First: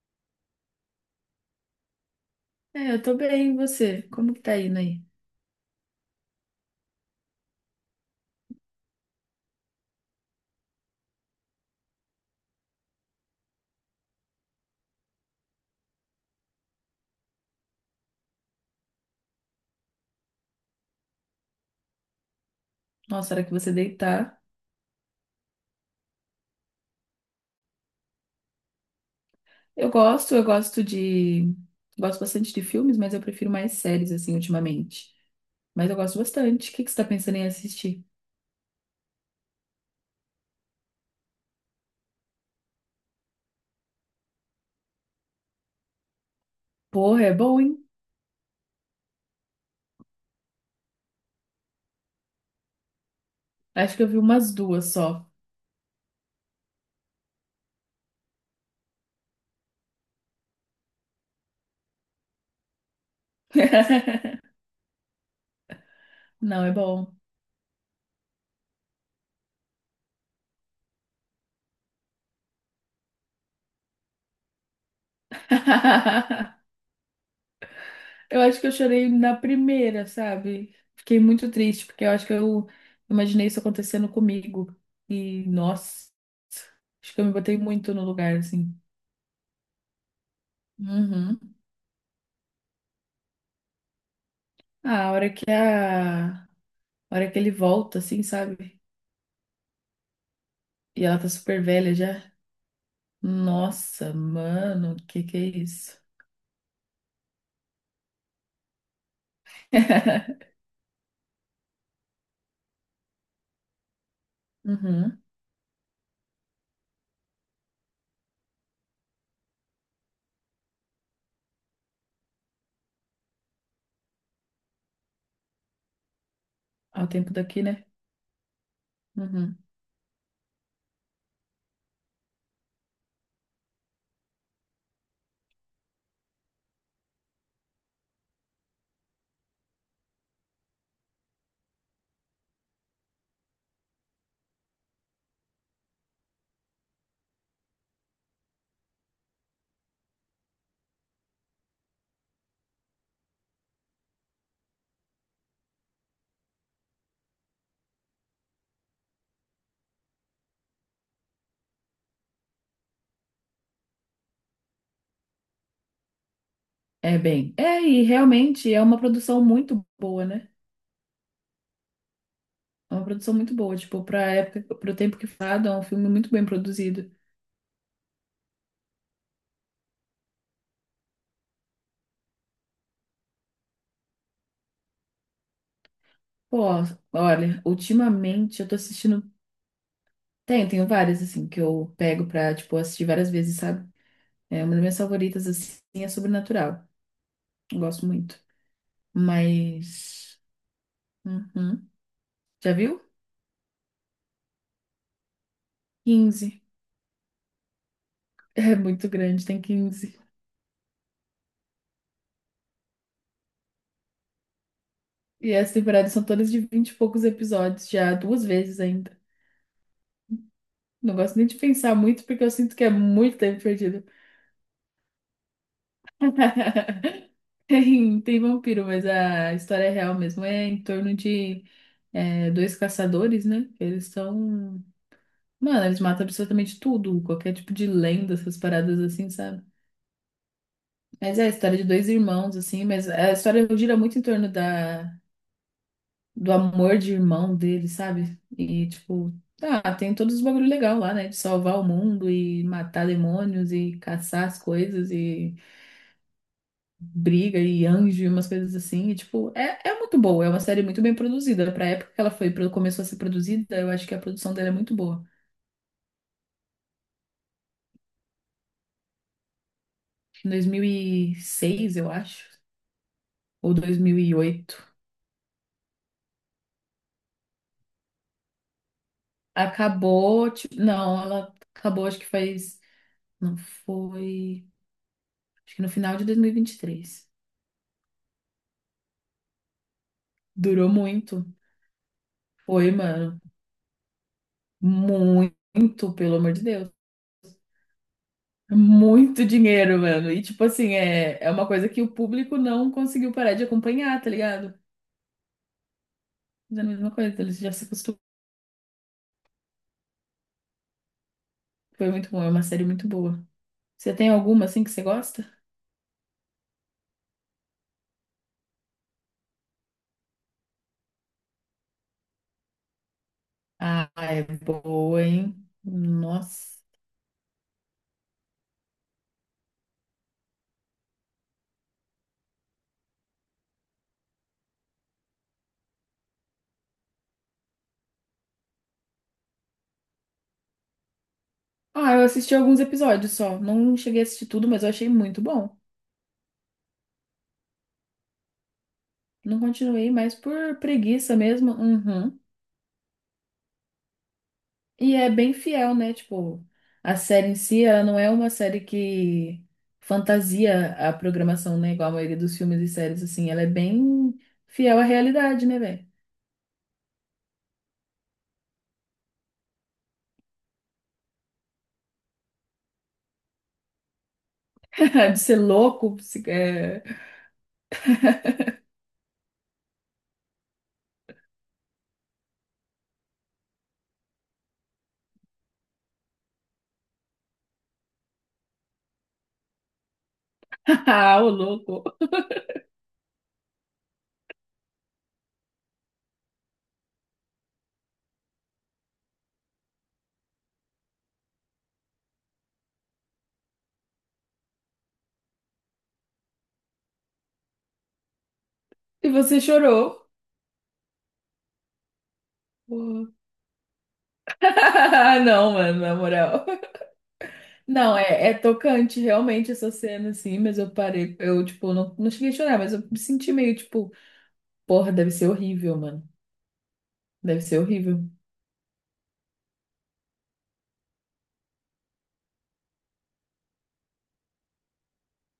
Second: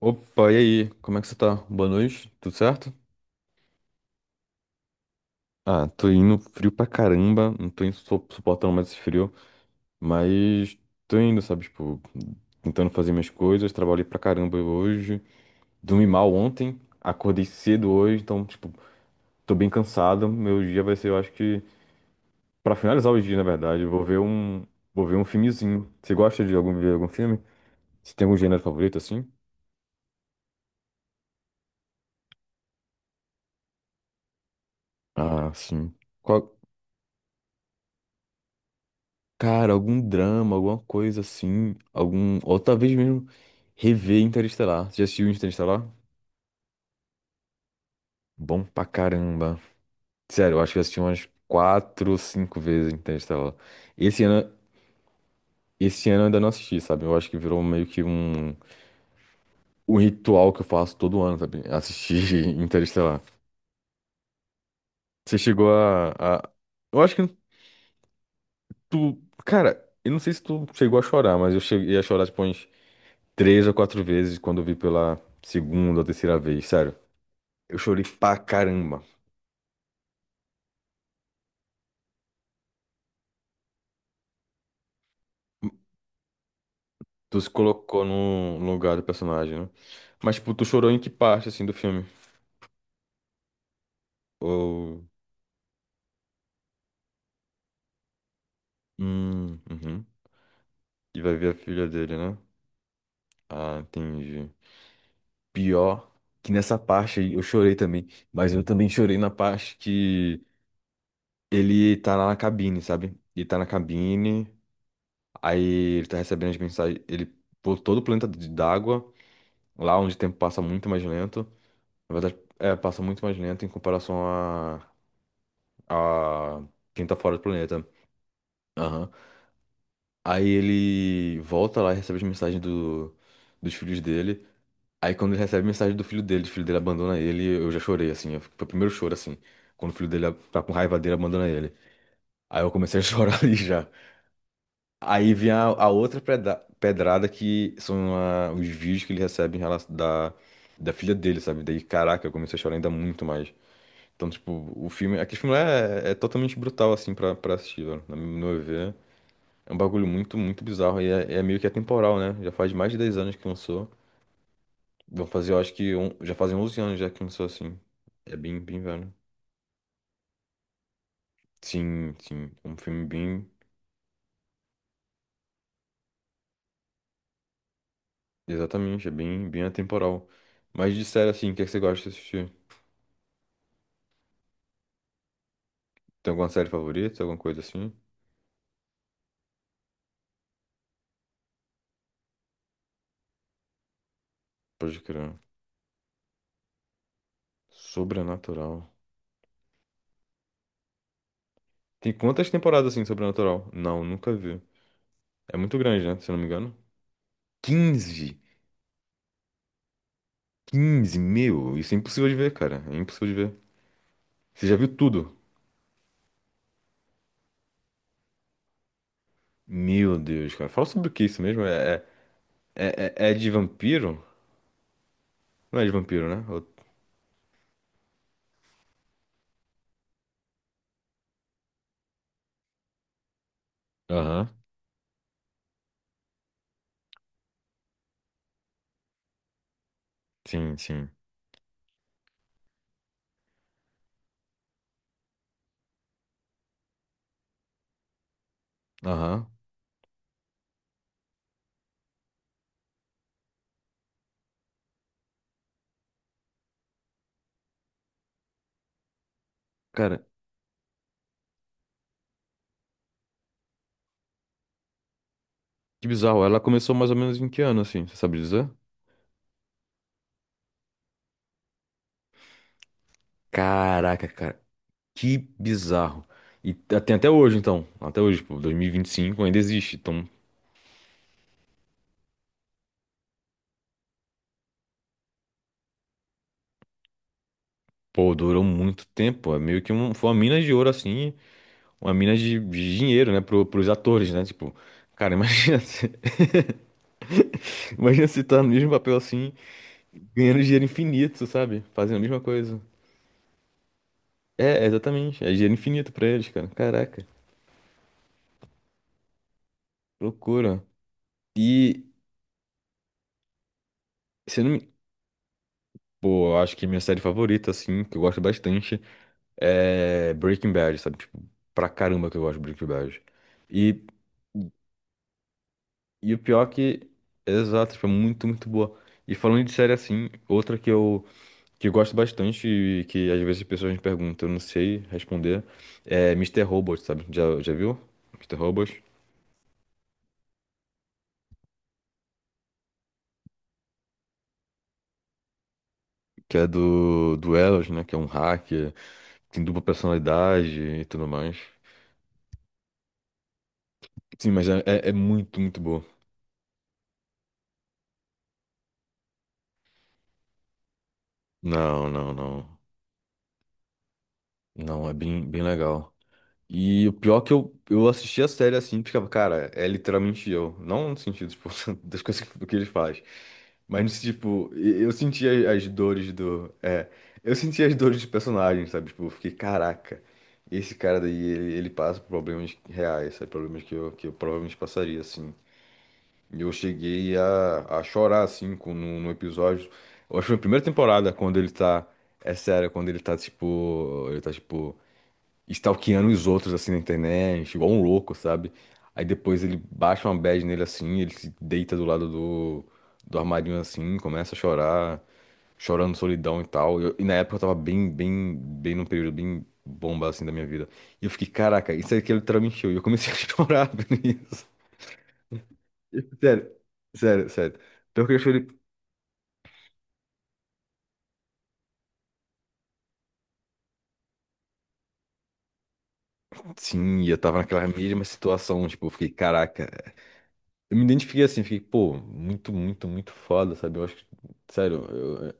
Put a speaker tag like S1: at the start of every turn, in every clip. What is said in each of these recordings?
S1: Opa, e aí? Como é que você tá? Boa noite, tudo certo?
S2: É, eu tô bem, e você? Como que tá indo aí?
S1: Ah, tô indo frio pra caramba, não tô suportando mais esse frio, mas tô indo, sabe? Tipo, tentando fazer minhas coisas, trabalhei pra caramba hoje, dormi mal ontem, acordei cedo hoje, então, tipo, tô bem cansado. Meu dia vai ser, eu acho que, pra finalizar o
S2: Nossa,
S1: dia,
S2: a
S1: na
S2: hora que você
S1: verdade, eu
S2: deitar.
S1: vou ver um filmezinho. Você gosta de algum, ver algum filme? Você tem algum gênero favorito assim?
S2: Eu gosto de. Gosto bastante de filmes, mas eu prefiro mais séries, assim, ultimamente.
S1: Ah,
S2: Mas
S1: sim.
S2: eu gosto
S1: Qual?
S2: bastante. O que que você tá pensando em assistir?
S1: Cara, algum drama, alguma coisa assim, algum. Ou talvez mesmo rever Interestelar. Você já assistiu Interestelar?
S2: Porra, é bom, hein?
S1: Bom pra caramba. Sério, eu acho que eu assisti umas quatro ou cinco vezes Interestelar.
S2: Acho que eu vi
S1: Esse ano,
S2: umas duas só.
S1: esse ano eu ainda não assisti, sabe? Eu acho que virou meio que um ritual que eu faço todo ano, sabe? Assistir Interestelar. Você chegou a, a-
S2: Não, é
S1: Eu
S2: bom.
S1: acho que tu. Cara, eu não sei se tu chegou a chorar, mas eu cheguei a chorar tipo umas três ou quatro vezes quando eu vi pela segunda ou terceira vez, sério. Eu chorei pra
S2: Eu acho que eu
S1: caramba.
S2: chorei na primeira, sabe? Fiquei muito triste, porque eu acho que eu imaginei isso acontecendo comigo. E, nossa, acho que eu me
S1: Tu se
S2: botei muito
S1: colocou
S2: no lugar,
S1: no
S2: assim.
S1: lugar do personagem, né? Mas, tipo, tu chorou em que parte,
S2: Uhum.
S1: assim, do filme? Ou.
S2: Ah, a hora que ele volta, assim, sabe?
S1: Uhum.
S2: E ela
S1: E
S2: tá
S1: vai ver a
S2: super
S1: filha
S2: velha
S1: dele,
S2: já.
S1: né? Ah,
S2: Nossa,
S1: entendi.
S2: mano, que é isso?
S1: Pior que nessa parte aí eu chorei também. Mas eu também chorei na parte que ele tá lá na cabine, sabe? Ele tá na cabine,
S2: Uhum.
S1: aí ele tá recebendo as mensagens. Ele pô todo o planeta d'água, lá onde o tempo passa muito mais lento. Na verdade, é, passa muito mais lento em comparação a quem
S2: Ao
S1: tá
S2: tempo
S1: fora do
S2: daqui, né?
S1: planeta. Aham.
S2: Uhum.
S1: Aí ele volta lá e recebe as mensagens dos filhos dele. Aí quando ele recebe a mensagem do filho dele, o filho dele abandona ele, eu já chorei, assim. Foi o primeiro choro, assim. Quando o filho dele tá com raiva dele, abandona ele. Aí eu comecei a chorar ali já. Aí vem a outra pedrada que são os vídeos que ele recebe em relação da filha dele, sabe? Daí, caraca, eu comecei a chorar ainda muito mais. Então, tipo, o filme. Aquele filme é totalmente brutal, assim, pra assistir, velho. No meu ver. É um bagulho muito, muito bizarro. E é meio que atemporal, né? Já faz mais de 10 anos que lançou. Vão fazer, eu acho que. Já fazem 11 anos já
S2: É
S1: que lançou
S2: bem.
S1: assim.
S2: É, e
S1: É bem,
S2: realmente
S1: bem
S2: é uma
S1: velho.
S2: produção muito boa, né?
S1: Sim, sim. Um
S2: É uma
S1: filme
S2: produção
S1: bem.
S2: muito boa, tipo, pra época, pro tempo que fado, é um filme muito bem produzido.
S1: Exatamente, é bem, bem atemporal. Mas de série assim, o que é que você gosta de assistir? Tem alguma
S2: Pô,
S1: série favorita? Alguma coisa
S2: olha,
S1: assim?
S2: ultimamente eu tô assistindo. Tenho várias, assim, que eu pego pra, tipo, assistir várias vezes, sabe? É uma das minhas
S1: Pode crer.
S2: favoritas, assim, é Sobrenatural. Eu gosto muito.
S1: Sobrenatural.
S2: Mas. Uhum.
S1: Tem quantas
S2: Já
S1: temporadas
S2: viu?
S1: assim, Sobrenatural? Não, nunca vi. É muito grande, né? Se eu não me
S2: 15.
S1: engano. Quinze,
S2: É muito grande, tem 15.
S1: quinze, meu! Isso é impossível de ver, cara. É impossível de ver. Você já viu tudo?
S2: E as temporadas são todas de 20 e poucos episódios, já duas vezes ainda.
S1: Meu Deus, cara. Fala sobre o
S2: Não
S1: que
S2: gosto
S1: isso
S2: nem de
S1: mesmo?
S2: pensar muito, porque eu sinto que é
S1: É, é
S2: muito
S1: de
S2: tempo perdido.
S1: vampiro? Não é de vampiro, né?
S2: Tem vampiro, mas a história é real mesmo. É em torno de dois caçadores, né? Eles
S1: Aham.
S2: são. Mano, eles matam absolutamente tudo, qualquer tipo de lenda, essas paradas assim, sabe?
S1: Sim, sim.
S2: Mas é a história de dois irmãos, assim, mas a história gira muito em torno da do amor de irmão dele, sabe? E, tipo,
S1: Aham.
S2: ah, tem todos os bagulho legal lá, né? De salvar o mundo e matar demônios e caçar as coisas e briga e anjo e umas coisas assim. E, tipo, é muito
S1: Cara,
S2: boa. É uma série muito bem produzida. Pra época que ela foi, começou a ser produzida, eu acho que a produção dela é muito boa.
S1: que bizarro. Ela começou mais ou menos em que ano, assim? Você sabe dizer?
S2: Em 2006, eu acho, ou dois mil
S1: Caraca,
S2: e
S1: cara.
S2: oito.
S1: Que bizarro. E tem até hoje, então. Até hoje, pô, 2025 ainda existe. Então,
S2: Acabou, tipo, não, ela acabou, acho que faz, não foi, acho que no final de dois mil e vinte e três.
S1: pô, durou muito tempo. É meio que foi uma mina de ouro,
S2: Durou
S1: assim.
S2: muito.
S1: Uma mina de,
S2: Foi,
S1: de dinheiro,
S2: mano.
S1: né? Pros atores, né? Tipo, cara, imagina se,
S2: Muito, pelo amor de Deus.
S1: imagina se tá no mesmo papel
S2: Muito
S1: assim.
S2: dinheiro, mano. E,
S1: Ganhando
S2: tipo
S1: dinheiro
S2: assim, é,
S1: infinito,
S2: é uma
S1: sabe?
S2: coisa que o
S1: Fazendo a mesma
S2: público
S1: coisa.
S2: não conseguiu parar de acompanhar, tá ligado?
S1: É, exatamente. É dinheiro infinito pra eles, cara.
S2: Mas é a mesma
S1: Caraca,
S2: coisa, eles já se acostumaram.
S1: loucura. E
S2: Foi muito bom, é uma série muito boa. Você tem
S1: se eu
S2: alguma,
S1: não
S2: assim, que
S1: me.
S2: você gosta?
S1: Pô, eu acho que minha série favorita, assim, que eu gosto bastante, é Breaking Bad, sabe? Tipo, pra caramba que eu gosto de Breaking Bad. E,
S2: Ah, é boa, hein?
S1: e o pior é
S2: Nossa.
S1: que. Exato, foi muito, muito boa. E falando de série assim, outra que eu gosto bastante e que às vezes as pessoas me perguntam, eu não sei responder, é Mister Robot, sabe? Já viu? Mister Robot.
S2: Ah, eu assisti alguns episódios só. Não cheguei a assistir tudo, mas eu achei muito bom.
S1: Que é do Elos, né? Que é um hacker,
S2: Não
S1: tem dupla
S2: continuei mais por
S1: personalidade e tudo
S2: preguiça
S1: mais.
S2: mesmo. Uhum.
S1: Sim, mas é
S2: E é bem
S1: muito, muito
S2: fiel,
S1: boa.
S2: né? Tipo, a série em si, ela não é uma série que fantasia a programação, né?
S1: Não,
S2: Igual a
S1: não,
S2: maioria dos
S1: não.
S2: filmes e séries, assim. Ela é bem fiel à
S1: Não, é bem, bem
S2: realidade, né, velho?
S1: legal. E o pior é que eu assisti a série assim, e ficava, cara, é literalmente eu. Não no sentido, tipo, das coisas que ele faz. Mas, no sentido, tipo, eu
S2: De
S1: senti
S2: ser
S1: as
S2: louco,
S1: dores
S2: se...
S1: do.
S2: é...
S1: É, eu senti as dores dos personagens, sabe? Tipo, eu fiquei, caraca, esse cara daí, ele passa por problemas reais, sabe? Problemas que eu provavelmente passaria, assim. E eu cheguei a chorar, assim, com, no, no episódio. Eu acho que foi a primeira temporada,
S2: Ah, o
S1: quando ele
S2: louco.
S1: tá. É sério, quando ele tá, tipo. Ele tá, tipo. Stalkeando os outros, assim, na internet, igual um louco, sabe? Aí depois ele baixa uma bad nele, assim, ele se deita do lado do armarinho, assim, começa a chorar, chorando solidão e tal. E na época eu tava bem, bem, bem num
S2: E
S1: período
S2: você
S1: bem
S2: chorou.
S1: bomba, assim, da minha vida. E eu fiquei, caraca, isso aqui é literalmente eu. E eu
S2: Pô.
S1: comecei a chorar por isso.
S2: Não, mano, na moral.
S1: Sério, sério, sério.
S2: Não,
S1: Pior que eu
S2: é
S1: chorei.
S2: tocante, realmente, essa cena, assim. Mas eu parei, eu, tipo, não cheguei a chorar, mas eu me senti meio, tipo, porra, deve ser horrível, mano.
S1: Sim, eu tava
S2: Deve ser
S1: naquela mesma
S2: horrível.
S1: situação, tipo, eu fiquei, caraca. Eu me identifiquei assim, fiquei, pô, muito, muito, muito foda, sabe? Eu acho que, sério, eu-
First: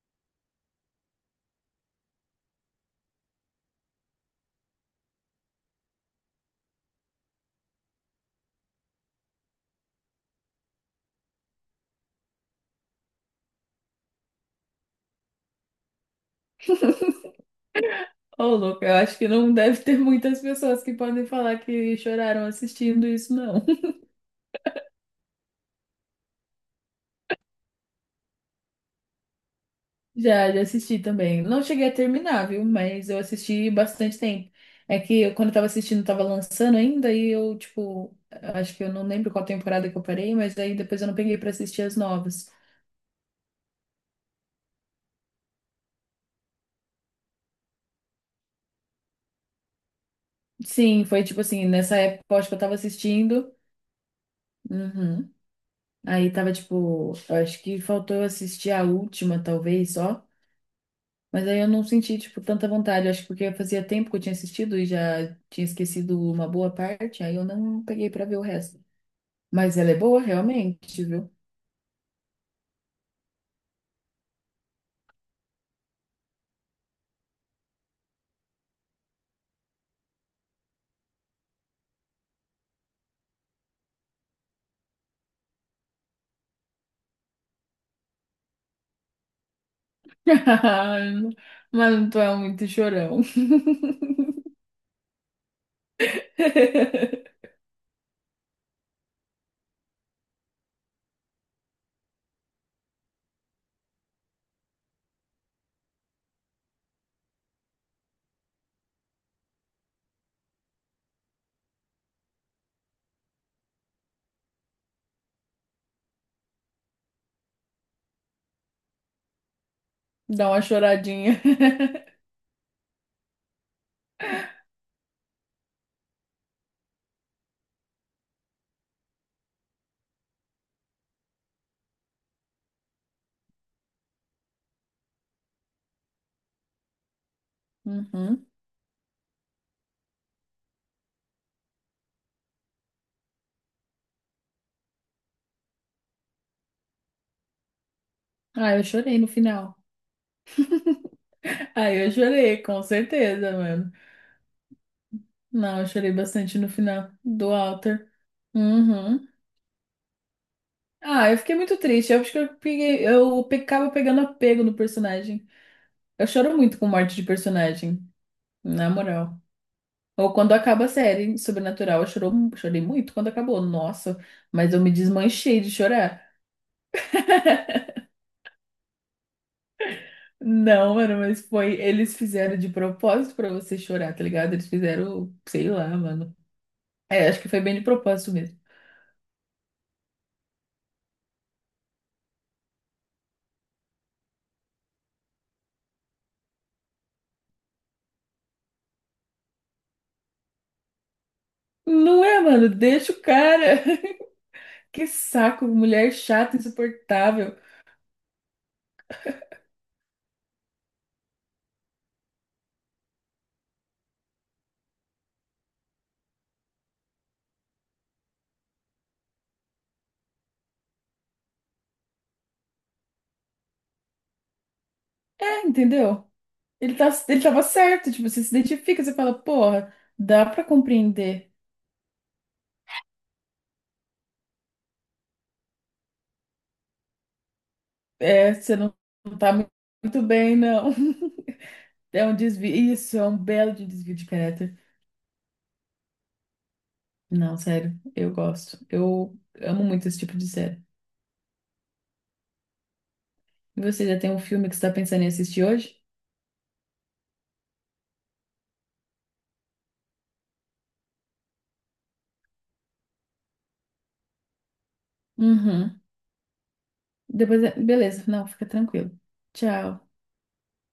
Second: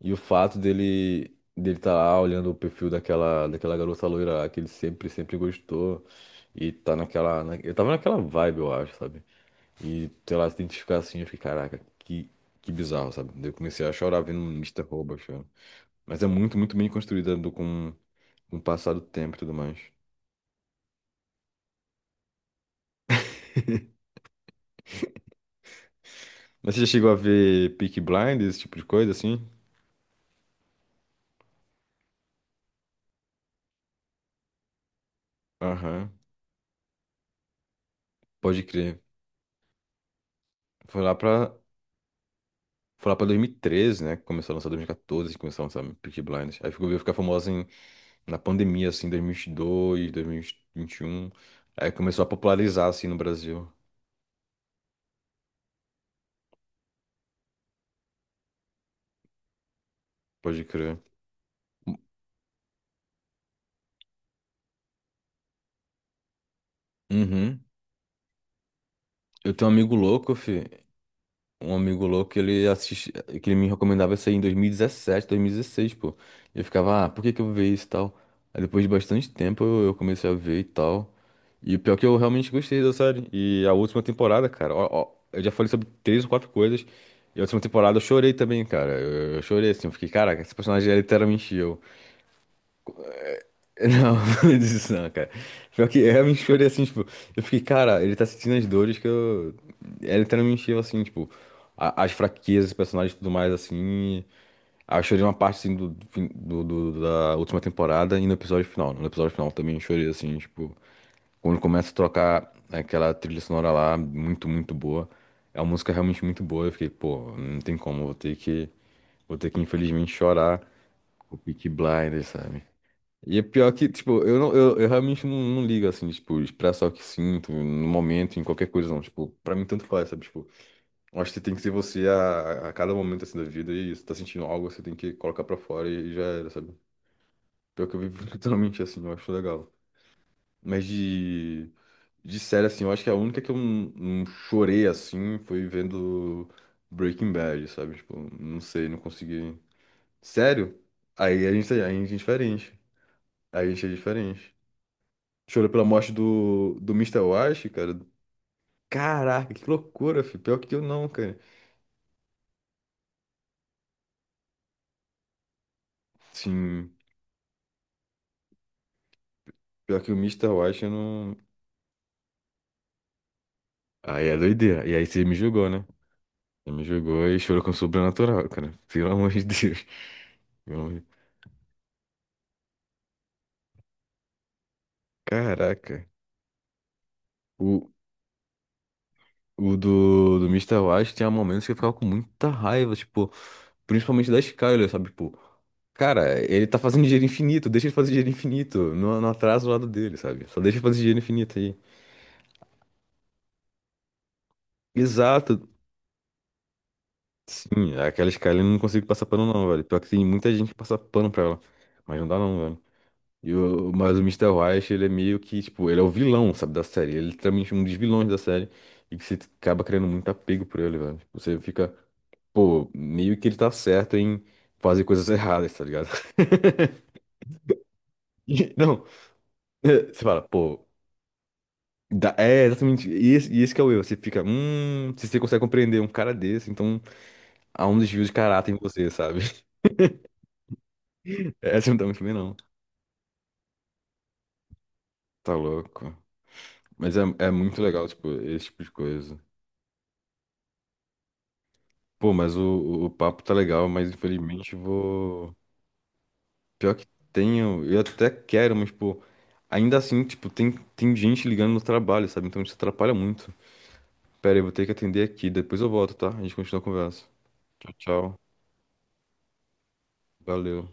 S1: e o fato dele tá lá olhando o perfil daquela garota loira lá, que ele sempre, sempre gostou, e tá naquela, eu tava naquela vibe, eu acho, sabe? E, sei lá, se identificar assim, eu fiquei, caraca, que bizarro, sabe? Daí eu comecei a chorar vendo Mr. Robot, chorando. Mas é muito, muito bem construída
S2: Ô,
S1: com o
S2: Luca,
S1: passar
S2: eu
S1: do
S2: acho que
S1: tempo e tudo
S2: não
S1: mais.
S2: deve ter muitas pessoas que podem falar que choraram assistindo isso, não.
S1: Mas você já chegou a ver Peaky Blinders, esse tipo de coisa, assim?
S2: Já assisti também. Não cheguei a terminar, viu? Mas eu assisti bastante tempo. É que eu, quando eu tava assistindo,
S1: Aham,
S2: tava lançando ainda e eu, tipo,
S1: pode
S2: acho que eu
S1: crer.
S2: não lembro qual temporada que eu parei, mas aí depois
S1: Foi
S2: eu
S1: lá
S2: não peguei pra
S1: pra,
S2: assistir as novas.
S1: foi lá pra 2013, né? Que começou a lançar 2014, que começou a lançar Peaky Blinders. Aí ficou, veio ficar famosa na pandemia, assim, 2022,
S2: Sim, foi
S1: 2021.
S2: tipo assim,
S1: Aí
S2: nessa
S1: começou
S2: época
S1: a
S2: eu acho que eu tava
S1: popularizar, assim, no
S2: assistindo.
S1: Brasil.
S2: Uhum. Aí tava tipo, eu acho que faltou eu assistir a última, talvez, só.
S1: Pode crer.
S2: Mas aí eu não senti, tipo, tanta vontade. Acho que porque fazia tempo que eu tinha assistido e já tinha esquecido uma boa parte, aí eu
S1: Uhum.
S2: não peguei pra ver o resto.
S1: Eu tenho um
S2: Mas ela
S1: amigo
S2: é boa,
S1: louco, fi.
S2: realmente, viu?
S1: Um amigo louco, ele assiste, que ele me recomendava isso aí em dois mil e dezessete, dois mil e dezesseis, pô. E eu ficava, ah, por que que eu vou ver isso e tal? Aí depois de bastante tempo eu comecei a ver e tal. E o pior é que eu realmente gostei da série. E a última temporada, cara, ó, ó, eu já falei sobre três ou quatro coisas. E a última temporada eu chorei também, cara. Eu chorei assim, eu fiquei, caraca, esse personagem é literalmente eu.
S2: Mas tu é muito chorão.
S1: Não, não disse isso não, cara. Pior que eu realmente chorei assim, tipo, eu fiquei, cara, ele tá sentindo as dores que eu. Ele tá me encheu assim, tipo, as fraquezas, dos personagens e tudo mais, assim. Aí eu chorei uma parte assim do, do, fim- do, do- da última temporada e no episódio final. No episódio final também eu chorei assim, tipo, quando começa a tocar aquela trilha sonora lá, muito, muito boa. É uma música realmente muito boa. Eu fiquei, pô, não tem como, vou ter que, infelizmente
S2: Dá
S1: chorar
S2: uma
S1: o
S2: choradinha.
S1: Peaky Blinders, sabe? E é pior que, tipo, não, eu realmente não, não ligo, assim, tipo, expressar o que sinto no momento, em qualquer coisa, não. Tipo, pra mim tanto faz, sabe? Tipo, eu acho que tem que ser você a cada momento, assim, da vida e se tá sentindo algo, você tem que colocar pra fora e já era, sabe? Pior que eu vivo
S2: Uhum.
S1: literalmente assim, eu acho legal. Mas de série, assim, eu acho que a única que eu não, não chorei, assim, foi vendo Breaking Bad, sabe? Tipo, não
S2: Ah, eu
S1: sei, não
S2: chorei no
S1: consegui.
S2: final.
S1: Sério? Aí a gente, a
S2: Ah, eu
S1: gente é
S2: chorei,
S1: diferente.
S2: com certeza,
S1: Aí a gente é
S2: mano.
S1: diferente. Chorou
S2: Não,
S1: pela
S2: eu
S1: morte
S2: chorei bastante no
S1: do
S2: final
S1: Mister
S2: do
S1: Wash, cara.
S2: Alter. Uhum.
S1: Caraca, que loucura, filho. Pior que eu não,
S2: Ah, eu
S1: cara.
S2: fiquei muito triste. Eu acho que eu peguei, eu pe- acabo pegando apego no personagem. Eu choro muito com
S1: Sim,
S2: morte de personagem, na moral.
S1: pior que o
S2: Ou
S1: Mister
S2: quando
S1: Wash
S2: acaba a
S1: eu não.
S2: série Sobrenatural, eu chorei muito quando acabou. Nossa,
S1: Aí é
S2: mas eu
S1: doideira.
S2: me
S1: E aí você me
S2: desmanchei
S1: julgou,
S2: de
S1: né?
S2: chorar.
S1: Você me julgou e chorou com o Sobrenatural, cara. Pelo amor de Deus. Pelo amor
S2: Não,
S1: de-
S2: mano, mas foi. Eles fizeram de propósito pra você chorar, tá ligado? Eles fizeram, sei lá,
S1: Caraca.
S2: mano. É, acho que foi bem de
S1: O,
S2: propósito mesmo.
S1: o do Mister Wash tinha momentos que eu ficava com muita raiva, tipo, principalmente da Skyler, sabe? Tipo, cara, ele tá fazendo dinheiro infinito, deixa ele fazer dinheiro infinito. Não, não atrasa o lado dele, sabe? Só deixa ele fazer dinheiro infinito aí.
S2: Não é, mano? Deixa o cara. Que
S1: Exato.
S2: saco, mulher chata, insuportável.
S1: Sim, aquela Skyline eu não consigo passar pano não, velho. Pior que tem muita gente que passa pano pra ela. Mas não dá não, velho. Mas o Mister White, ele é meio que, tipo, ele é o vilão, sabe, da série. Ele é literalmente um dos vilões da série. E que você acaba criando muito apego por ele, velho. Tipo, você fica, pô, meio que ele tá certo em fazer coisas
S2: É,
S1: erradas, tá ligado?
S2: entendeu? Ele tava certo, tipo, você se identifica,
S1: Não,
S2: você fala, porra,
S1: é, você fala,
S2: dá pra
S1: pô,
S2: compreender.
S1: é exatamente. E esse que é o erro. Você fica, se você consegue compreender um cara desse, então há um desvio de
S2: É,
S1: caráter
S2: você
S1: em
S2: não
S1: você,
S2: não
S1: sabe?
S2: tá muito bem, não.
S1: Essa não tá muito
S2: É
S1: bem,
S2: um
S1: não.
S2: desvio. Isso, é um belo de desvio de caráter.
S1: Tá louco. Mas é
S2: Não,
S1: muito
S2: sério,
S1: legal, tipo,
S2: eu
S1: esse
S2: gosto.
S1: tipo de coisa.
S2: Eu amo muito esse tipo de série.
S1: Pô, mas o papo tá
S2: E
S1: legal,
S2: você
S1: mas
S2: já tem um filme
S1: infelizmente
S2: que
S1: eu
S2: você tá pensando em
S1: vou.
S2: assistir hoje?
S1: Pior que tenho, eu até quero, mas, pô, ainda assim, tipo, tem gente ligando no trabalho, sabe? Então isso atrapalha muito. Pera aí, eu vou ter que atender aqui, depois eu
S2: Uhum.
S1: volto, tá? A gente continua a conversa.
S2: Depois,
S1: Tchau,
S2: beleza,
S1: tchau.
S2: não, fica tranquilo. Tchau.
S1: Valeu.